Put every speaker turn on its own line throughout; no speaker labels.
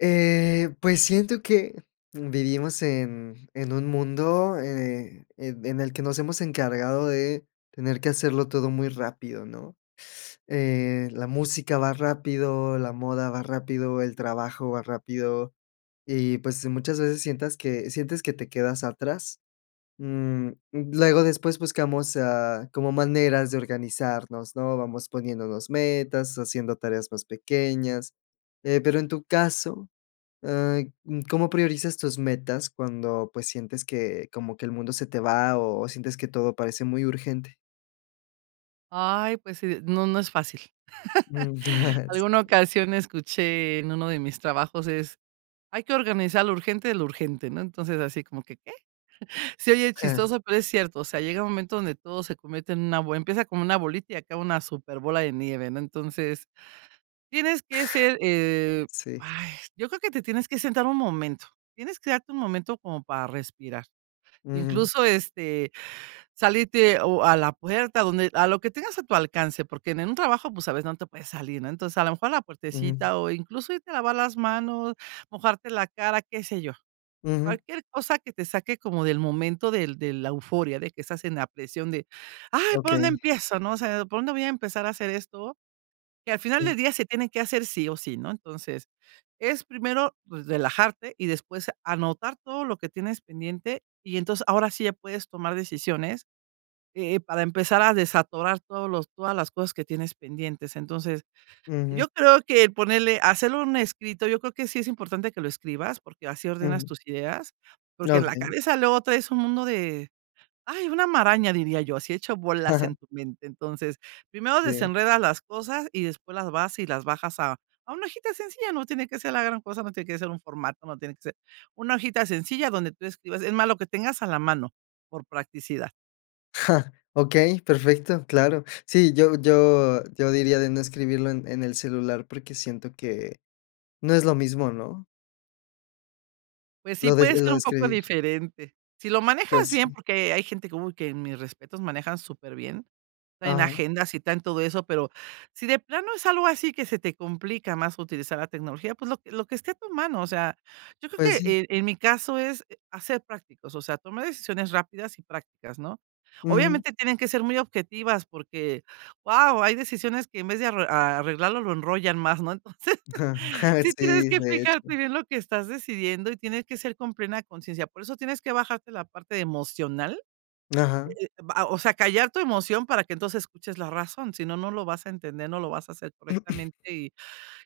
Eh, pues siento que vivimos en en un mundo, eh, en en el que nos hemos encargado de tener que hacerlo todo muy rápido, ¿no?, eh, la música va rápido, la moda va rápido, el trabajo va rápido y, pues, muchas veces sientas que sientes que te quedas atrás. Mm, luego, después buscamos, ah, como maneras de organizarnos, ¿no?, vamos poniéndonos metas, haciendo tareas más pequeñas. Eh, pero, en tu caso, ah, ¿cómo priorizas tus metas cuando, pues, sientes que como que el mundo se te va o sientes que todo parece muy urgente?
Ay, pues sí, no, no es fácil.
Mm.
Alguna
Sí.
ocasión escuché en uno de mis trabajos es: "Hay que organizar lo urgente de lo urgente, ¿no?". Entonces, así como que "¿Qué?", se oye chistoso, pero es cierto, o sea, llega un momento donde todo se convierte en una bo empieza como una bolita y acaba una superbola de nieve, ¿no? Entonces, tienes que ser, eh,
Sí
yo creo que te tienes que sentar un momento, tienes que darte un momento como para respirar,
Ujú.
incluso, este, salirte o a la puerta donde a lo que tengas a tu alcance, porque en en un trabajo, pues, a veces, no te puedes salir, ¿no? Entonces, a lo mejor a la
Ujú.
puertecita o incluso irte lavar las mano, mojarte la cara, qué sé yo.
Ujú.
Cualquier cosa que te saque como del momento del de la euforia de que estás en la presión de "¡Ay! ¿Por dónde
Okey.
empiezo, no?, o sea, ¿por dónde voy a empezar a hacer esto que al final
Sí.
del día se tienen que hacer sí o sí, no?". Entonces, es primero, pues, relajarte y después anotar todo lo que tienes pendiente. Y entonces, ahora sí, ya puedes tomar decisiones, eh, para empezar a desatorar todos los todas las cosas que tienes pendientes. Entonces,
Ujú.
yo creo que ponerle hacerlo en un escrito, yo creo que sí es importante que lo escribas porque así ordenas
Ujú.
tus ideas, porque en la
Okey.
cabeza, luego traes un mundo de, ay, una maraña diría yo, así hecho bolas en tu mente. Entonces, primero
Sí.
desenredas las cosas y después las vas y las bajas a a una hojita sencilla, no tiene que ser la gran cosa, no tiene que ser un formato, no tiene que ser una hojita sencilla donde tú escribas, es más lo que tengas a la mano, por practicidad.
Okey, perfecto, claro. Sí, yo yo yo diría, de no escribirlo en en el celular. Porque siento que no es lo mismo, ¿no?
Pues sí,
Lo des
puede
lo
ser
de
un poco
escribir.
diferente. Si lo manejas
Pues
bien,
sí.
porque hay gente que, ¡uy!, que mis respetos. Manejan súper bien, traen
Ajá.
agendas y traen todo eso. Pero, si de plano es algo así, que se te complica más, utilizar la tecnología, pues lo que lo que esté a tu mano. O sea, yo creo
Pues
que,
sí.
eh, en mi caso, es a ser prácticos. O sea, tomar decisiones, rápidas y prácticas, ¿no?
Ujú.
Obviamente, tienen que ser muy objetivas, porque, ¡guau! Hay decisiones, que en vez de arr arreglarlo, lo enrollan más ¿no? Entonces, sí tienes
Sí,
que
de
fijarte
hecho.
bien, lo que estás decidiendo, y tiene que ser, con plena consciencia. Por eso, tienes que bajarte, la parte emocional.
Ajá.
Eh eh, va o sea, callar tu emoción, para que entonces, escuches la razón. Si no, no lo vas a entender, no lo vas a hacer correctamente. Y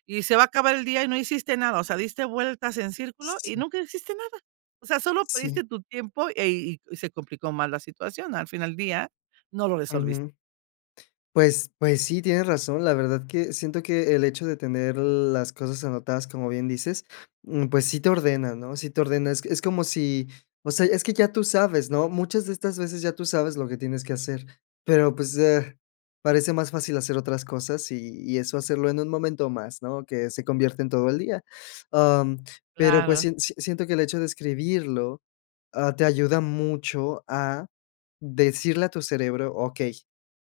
y se va a acabar el día, y no hiciste nada. O sea, diste vueltas en círculo, y
Sí.
nunca hiciste nada. O sea, solo
Sí.
perdiste tu tiempo, eh y y se complicó mal la situación. Al fin al día, no lo resolviste.
Ujú. Pues pues, sí, tienes razón. La verdad que, siento que, el hecho de tener, las cosas anotadas, como bien dices, mm, pues sí te ordena, ¿no?, sí te ordena. Es c es como si o sea, es que ya tú sabes, ¿no? Muchas de estas veces, ya tú sabes, lo que tienes que hacer. Pero, pues, eh, parece más fácil hacer otras cosas, y y eso hacerlo, en un momento más, ¿no? Que se convierte en todo el día. Am, pero, pues,
Claro.
sien s siento, que el hecho de escribirlo, ah, te ayuda mucho, a decirle a tu cerebro: "Okey,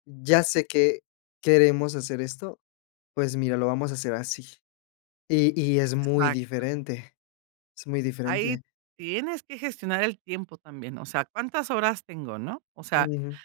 ya sé que queremos hacer esto. Pues mira, lo vamos a hacer así". Y y, es muy
Exacto.
diferente. Es muy
Ahí,
diferente.
tienes que gestionar, el tiempo también. O sea, ¿cuántas horas tengo, no? O sea,
Ujú.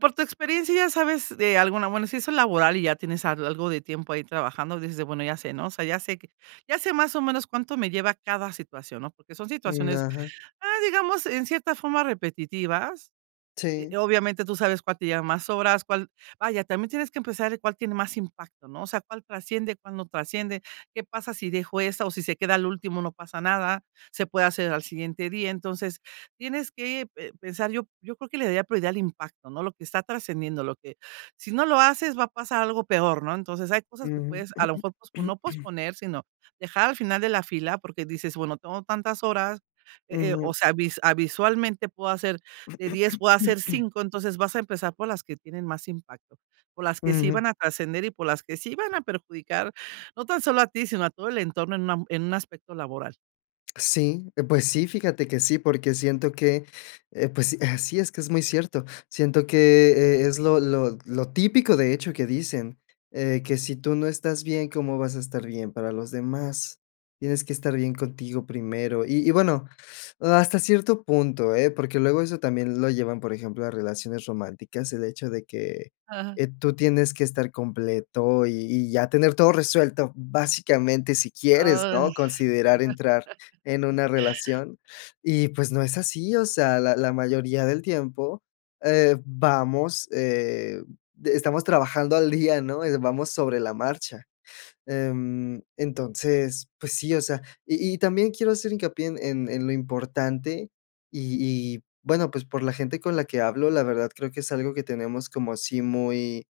por tu experiencia, ya sabes, de alguna bueno, si eso es laboral, y ya tienes al algo de tiempo, ahí trabajando, dices de: "Bueno, ya sé", ¿no? O sea, ya sé que ya sé más o menos, cuánto me lleva cada situación, ¿no? Porque son
Mm,
situaciones,
ajá.
ah, digamos, en cierta forma, repetitivas.
Sí.
Eh, obviamente, tú sabes cuál te lleva más horas, cuál vaya, también tienes que pensar, de cuál tiene más impacto, ¿no? O sea, cuál trasciende, cuál no trasciende, ¿qué pasa si dejo esa, o si se queda al último?, ¿no pasa nada? ¿Se puede hacer al siguiente día? Entonces, tienes que pe pensar. Yo yo creo, que le daría prioridad, al impacto, ¿no? Lo que está trascendiendo. Lo que, si no lo haces, va a pasar algo peor ¿no? Entonces, hay cosas que
Ujú.
puedes, a lo mejor, pospo no posponer, sino, dejar al final de la fila. Porque dices, bueno, tengo tantas horas Eh eh, o
Ujú.
sea, visua ah, visualmente puedo hacer de 10, o a hacer 5 Entonces, vas a empezar, por las que tienen más impacto, por las que sí
Ujú.
van a trascender, y por las que sí van a perjudicar. No tan solo a ti, sino, a todo el entorno, en un am en un aspecto laboral.
Sí, eh, pues, sí, fíjate que sí, porque siento que, eh, pues, sí es que es muy cierto. Siento que e es lo lo lo típico, de hecho, que dicen, eh, que si tú no estás bien, ¿cómo vas a estar bien para los demás?, tienes que estar bien contigo primero. Y y, bueno, hasta cierto punto, ¿eh?, porque luego eso también lo llevan, por ejemplo, a relaciones románticas, el hecho de que,
Ajá.
eh, tú tienes que estar completo y y ya tener todo resuelto, básicamente, si quieres,
Ay.
¿no?, considerar entrar en una relación, y, pues, no es así, o sea, la la mayoría del tiempo, eh, vamos, eh, estamos trabajando al día, ¿no?, eh, vamos sobre la marcha, em, entonces, pues, sí, o sea, y y también quiero hacer hincapié en en en lo importante y y bueno, pues, por la gente con la que hablo, la verdad, creo que es algo que tenemos como así muy,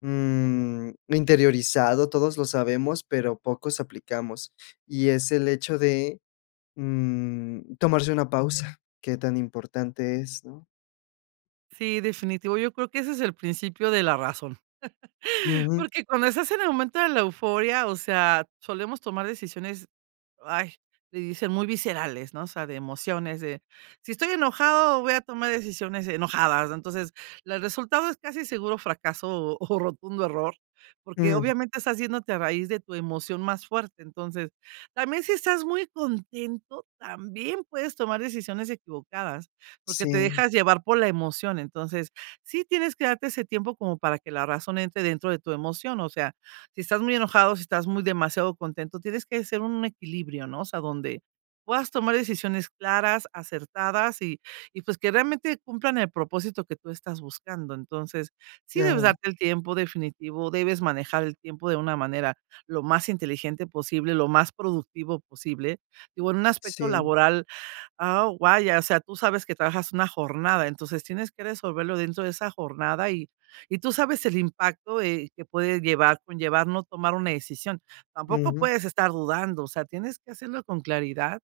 mm, interiorizado, todos lo sabemos, pero pocos aplicamos, y es el hecho de, mm, tomarse una pausa, que tan importante es, ¿no?
Sí, definitivo. Yo creo que ese es el principio de la razón,
Ujú.
porque cuando estás en el momento de la euforia, o sea, solemos tomar decisiones, ay, le dicen muy viscerales, ¿no?, o sea, de emociones, de, si estoy enojado, voy a tomar decisiones enojadas. Entonces, las resultado es casi seguro fracaso o rotundo error, porque
Mm.
obviamente estás yéndote a raíz de tu emoción más fuerte. Entonces, también si estás muy contento, también puedes tomar decisiones equivocadas porque te
Sí.
dejas llevar por la emoción. Entonces, sí tienes que darte ese tiempo como para que la razón entre dentro de tu emoción. O sea, si estás muy enojado, si estás muy demasiado contento, tienes que ser un equilibrio, ¿no?, o sea, donde puedas tomar decisiones claras, acertadas y y pues que realmente cumplan el propósito que tú estás buscando. Entonces, sí debes
Ajá.
darte el tiempo definitivo, debes manejar el tiempo de una manera lo más inteligente posible lo más productivo posible y bueno un aspecto
Sí.
laboral a o vaya o sea tú sabes que trabajas una jornada entonces tienes que resolverlo dentro de esa jornada y y tú sabes el impacto, eh, que puede llevar conllevar no tomar una decisión. Tampoco
Ujú.
puedes estar dudando, o sea, tienes que hacerlo con claridad.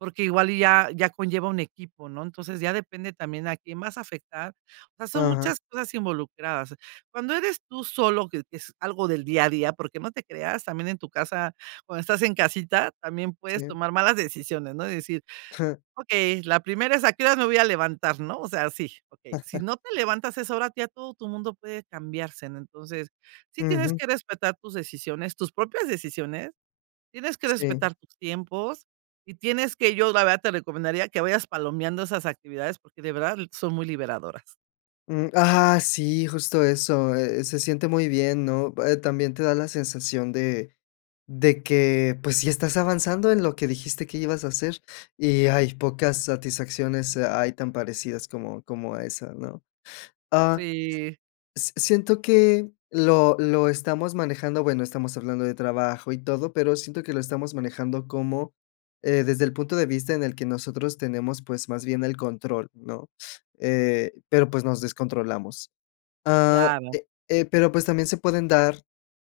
Porque igual y ya ya conlleva un equipo, ¿no?, entonces, ya depende también a quién vas afectar. O sea, son
Ajá.
muchas cosas involucradas. Cuando eres tú solo, que es es algo del día a día, porque no te creas también en tu casa, cuando estás en casita, también puedes
Sí.
tomar malas decisiones, ¿no? y decir: "Okey, la primera es a qué horas me voy a levantar", ¿no?, o sea, sí, okey, si no te levantas a esa ahora ya todo tu mundo puede cambiarse, ¿no?, entonces sí tienes
Ujú.
que respetar tus decisiones, tus propias decisiones. Tienes que
Sí.
respetar tus tiempos y tienes que yo la verdad te recomendaría que vayas palomeando esas actividades porque de verdad son muy liberadoras.
Mm, ajá, sí, justo eso, eh, se siente muy bien, ¿no?, eh, también te da la sensación de de que, pues, sí estás avanzando en lo que dijiste que ibas a hacer, y hay pocas satisfacciones, ay, tan parecidas como como a esa, ¿no?, ah
Sí.
s s siento que lo lo estamos manejando bueno, estamos hablando de trabajo y todo, pero siento que lo estamos manejando como, eh, desde el punto de vista en el que nosotros tenemos, pues, más bien el control, ¿no?, eh, pero, pues, nos descontrolamos, ah,
Claro.
eh eh, pero, pues, también se pueden dar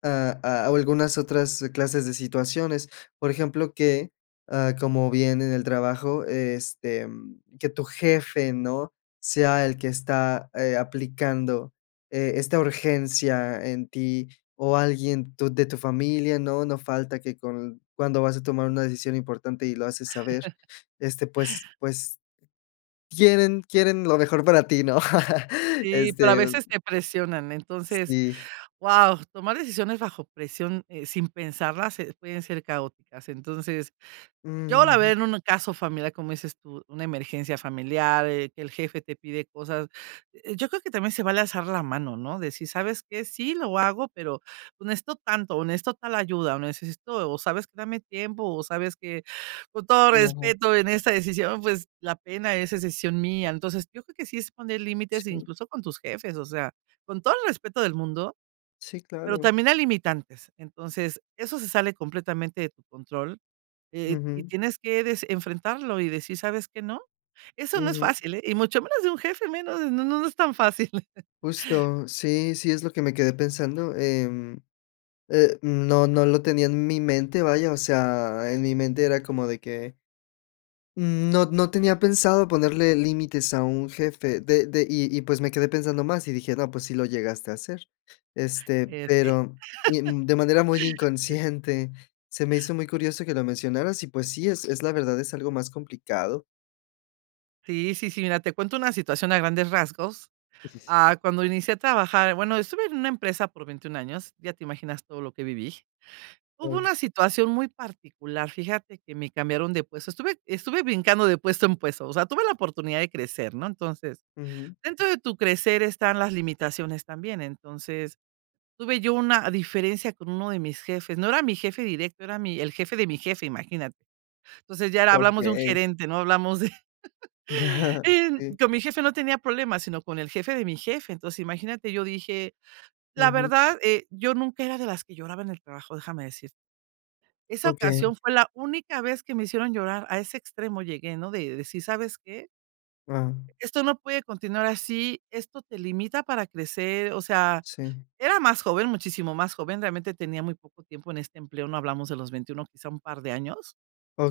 a a algunas otras clases de situaciones, por ejemplo, que, ah, como bien en el trabajo, este, que tu jefe, ¿no?, sea el que está, eh, aplicando, eh, esta urgencia en ti o alguien tu de tu familia, ¿no?, no falta que con cuando vas a tomar una decisión importante y lo haces saber, este, pues pues, quieren quieren lo mejor para ti, ¿no?,
Sí, pero a
este
veces, te presionan, entonces,
Sí.
guau, tomar decisiones bajo presión, eh, sin pensarlas, eh, pueden ser caóticas, entonces, yo la
Ujú.
verdad en un caso familiar, como dices tú, una emergencia familiar, eh, que el jefe te pide cosas, yo creo que también se vale alzar la mano, ¿no?, decir: "¿Sabes qué?, sí, lo hago, pero necesito tanto", o "Necesito tal ayuda", o "Necesito" o, "¿Sabes qué?, dame tiempo", o, "¿Sabes qué?, con todo
No.
respeto en esta decisión, pues, la pena, es es decisión mía". Entonces, yo creo que sí es poner límites,
Sí.
incluso con tus jefes, o sea, con todo el respeto del mundo,
Sí,
pero
claro.
también hay limitantes, entonces, eso se sale completamente de tu control, eh, y
Ujú.
tienes que dec enfrentarlo y decir: "¿Sabes qué?, no". Eso no es
Ujú.
fácil, ¿eh?, y mucho menos de un jefe, menos, no no no es tan fácil.
Justo, sí, sí es lo que me quedé pensando, em, eh, no no lo tenía en mi mente, vaya, o sea, en mi mente era como de que n no no tenía pensado ponerle límites a un jefe de de y y, pues, me quedé pensando más y dije: "No, pues, sí lo llegaste a hacer", este,
Este
pero y, mm, de manera muy
Eh.
inconsciente, se me hizo muy curioso que lo mencionaras y, pues, sí, es es la verdad, es algo más complicado.
Sí, sí, sí. Mira, te cuento una situación a grandes rasgos. Ah, cuando inicié a trabajar bueno, estuve en una empresa por 21 años, ya te imaginas todo lo que viví. Hubo
Okey.
una situación muy particular, fíjate que me cambiaron de puesto. Estuve estuve brincando de puesto en puesto, o sea, tuve la oportunidad de crecer, ¿no? Entonces,
Ujú.
dentro de tu crecer están las limitaciones también. Entonces, tuve yo una diferencia con uno de mis jefes, no era mi jefe directo, era mi el jefe de mi jefe, imagínate. Entonces, ya era hablamos de un
Okey.
gerente, ¿no?, hablamos de en
Sí.
con mi jefe no tenía problemas, sino con el jefe de mi jefe. Entonces imagínate, yo dije la
Ujú.
verdad, eh, yo nunca era de las que lloraba en el trabajo, déjame decirte. Esa
Okey.
ocasión fue la única vez que me hicieron llorar, a ese extremo llegué, ¿no?, de decir: "¿Sabes qué?
Guau.
Esto no puede continuar así, esto te limita para crecer". O sea,
Sí.
era más joven, muchísimo más joven, realmente, tenía muy poco tiempo en este empleo, ¿no? Hablamos de los 21, quizá, un par de años.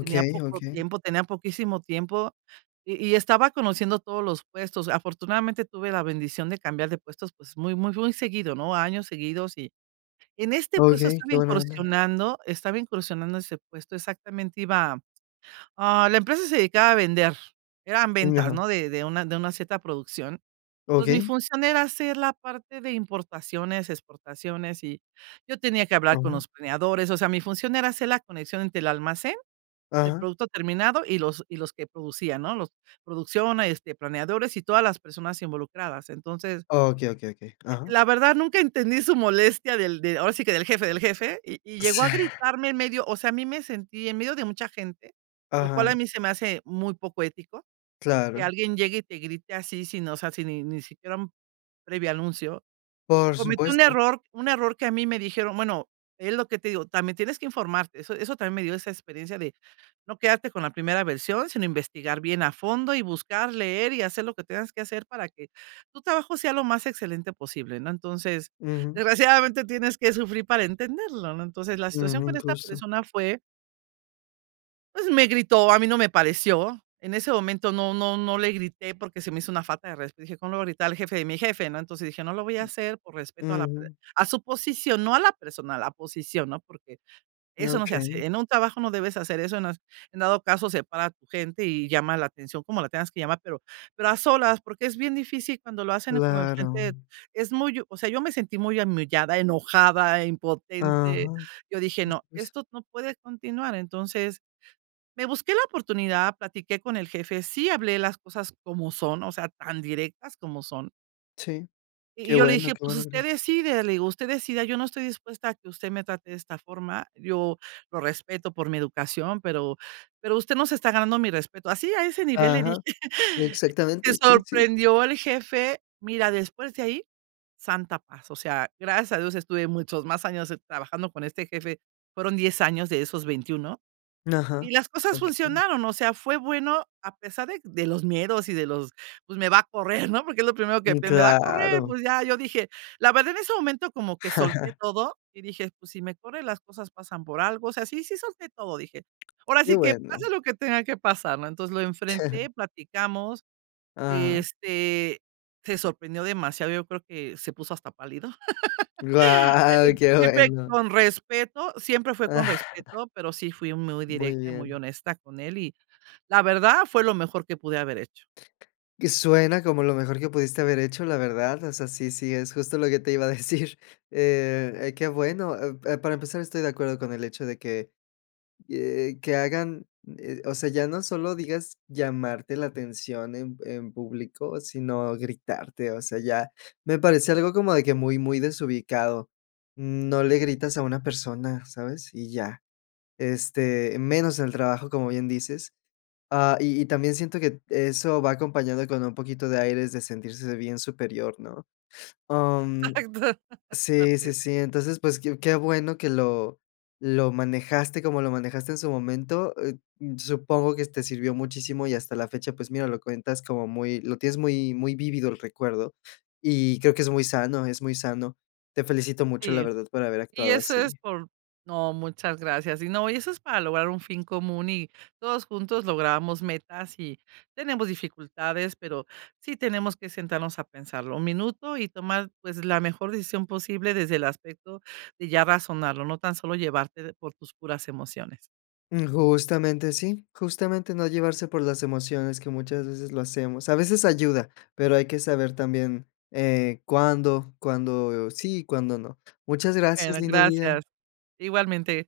Tenía poco
okey.
tiempo, tenía poquísimo tiempo, y y estaba conociendo todos los puestos. Afortunadamente, tuve la bendición de cambiar de puestos, pues, muy, muy, muy seguido, ¿no?, a años seguidos. Y en este puesto
Okey,
estaba
qué buena onda.
incursionando, estaba incursionando ese puesto, exactamente iba ah, la empresa se dedicaba a vender, eran
Mm,
ventas,
ajá.
¿no? De de una de una cierta producción. Entonces, mi
Okey.
función era hacer la parte de importaciones, exportaciones, y yo tenía que hablar con
Ajá.
los planeadores, o sea, mi función era hacer la conexión entre el almacén de
Ajá.
producto terminado, y los y los que producían, ¿no?, los producción, este, planeadores y todas las personas involucradas. Entonces
Okey, okey, okey,
eh,
ajá.
la verdad nunca entendí su molestia del de, ahora sí que del jefe, del jefe, y y
O
llegó a
sea
gritarme en medio o sea, a mí me sentí en medio de mucha gente, lo cual,
Ajá.
a mí se me hace muy poco ético, que
Claro.
alguien llegue, y te grite así, sino o sea, si ni ni siquiera un previo anuncio.
Por
Cometí un
supuesto.
error un error que a mí me dijeron, bueno, es lo que te digo, también tienes que informarte. Eso eso también me dio esa experiencia de no quedarte con la primera versión, sino investigar bien a fondo, y buscar leer, y hacer lo que tengas que hacer para que tu trabajo sea lo más excelente posible, ¿no? Entonces,
Ujú.
desgraciadamente, tienes que sufrir para entenderlo, ¿no? Entonces, la situación
Ujú,
con esta
justo.
persona fue pues, me gritó, a mí no me pareció. En ese momento no no no le grité, porque se me hizo una falta de resp dije: "Cómo lo voy a gritar, el jefe, de mi jefe", ¿no? Entonces dije: "No lo voy a hacer por respeto a la per
Ujú.
a su posición, no a la persona, a la posición", ¿no? Porque eso no se
Okey.
hace. En un trabajo, no debes hacer eso, no es en dado caso, separa a tu gente, y llama la atención, como la tengas que llamar, pero pero a solas. Porque es bien difícil cuando lo hacen como enfrente
Claro.
es muy hu o sea, yo me sentí muy humillada, enojada, impotente.
Ajá.
Yo dije:
Justo
"No,
eso.
esto no puede continuar". Entonces, me busqué la oportunidad, platiqué con el jefe, sí hablé las cosas como son, o sea, tan directas como son.
Sí.
Y y
Qué
yo le
bueno,
dije:
qué
"Pues,
buena
usted
eres.
decide", le digo: "Usted decida, yo no estoy dispuesta a que usted me trate de esta forma, yo lo respeto por mi educación, pero, pero usted no se está ganando mi respeto". Así a ese nivel le
Ajá.
dije. Se
Exactamente, sí, sí.
sorprendió el jefe. Mira, después de ahí, santa paz. O sea, gracias a Dios, estuve muchos más años trabajando con este jefe. Fueron 10 años de esos 21.
Ajá.
Y las cosas
Okey.
funcionaron. O sea, fue bueno, a pesar de de los miedos y de los: "Pues, me va a correr", ¿no? Porque es lo primero que
Mm,
pien "Me va a correr",
claro.
pues, ya, yo dije, la verdad, en ese momento como que solté todo, y dije: "Pues, si me corre, las cosas pasan por algo. O sea, sí, sí solté todo", dije. "Ahora
Qué
sí que
bueno.
pase lo que tenga que pasar", ¿no? Entonces, lo enfrenté, platicamos,
Ajá.
este, se sorprendió demasiado. Yo creo que se puso hasta pálido,
Guau, qué
siempre
bueno.
con respeto, siempre fue con respeto, pero sí fui muy
Muy
directa, y muy
bien.
honesta con él. Y la verdad, fue lo mejor que pude haber hecho.
Que suena como lo mejor que pudiste haber hecho, la verdad. O sea, sí, sí, es justo lo que te iba a decir. Eh, qué bueno. Eh, pa para empezar, estoy de acuerdo con el hecho de que, eh, que rhagan, eh, o sea, ya no solo digas llamarte la atención en en público, sino gritarte. O sea, ya me parece algo como de que muy, muy desubicado. Mm, no le gritas a una persona, ¿sabes? Y ya. Este, menos en el trabajo, como bien dices. Ah, y y también siento que eso va acompañado con un poquito de aires de sentirse bien superior, ¿no? Am,
Exacto.
sí,
Parte de
sí, sí. Entonces, pues, qué qué bueno que lo lo manejaste como lo manejaste en su momento. Eh, supongo que te sirvió muchísimo y hasta la fecha, pues, mira, lo cuentas como muy lo tienes muy muy vívido el recuerdo, y creo que es muy sano, es muy sano. Te felicito mucho, la
Sí.
verdad, por haber
Y
actuado
eso es
así.
por No, muchas gracias. Y no y eso es para lograr un fin común y, todos juntos, logramos metas y tenemos dificultades, pero sí tenemos que sentarnos a pensarlo 1 minuto, y tomar, pues, la mejor decisión posible desde el aspecto de ya razonarlo, no tan solo llevarte por tus puras emociones.
Justamente sí, justamente, no llevarse por las emociones, que muchas veces lo hacemos. A veces ayuda, pero hay que saber también, eh, cuándo, cuándo sí y cuándo no. Muchas gracias,
Bueno,
lindo día.
gracias. Igualmente.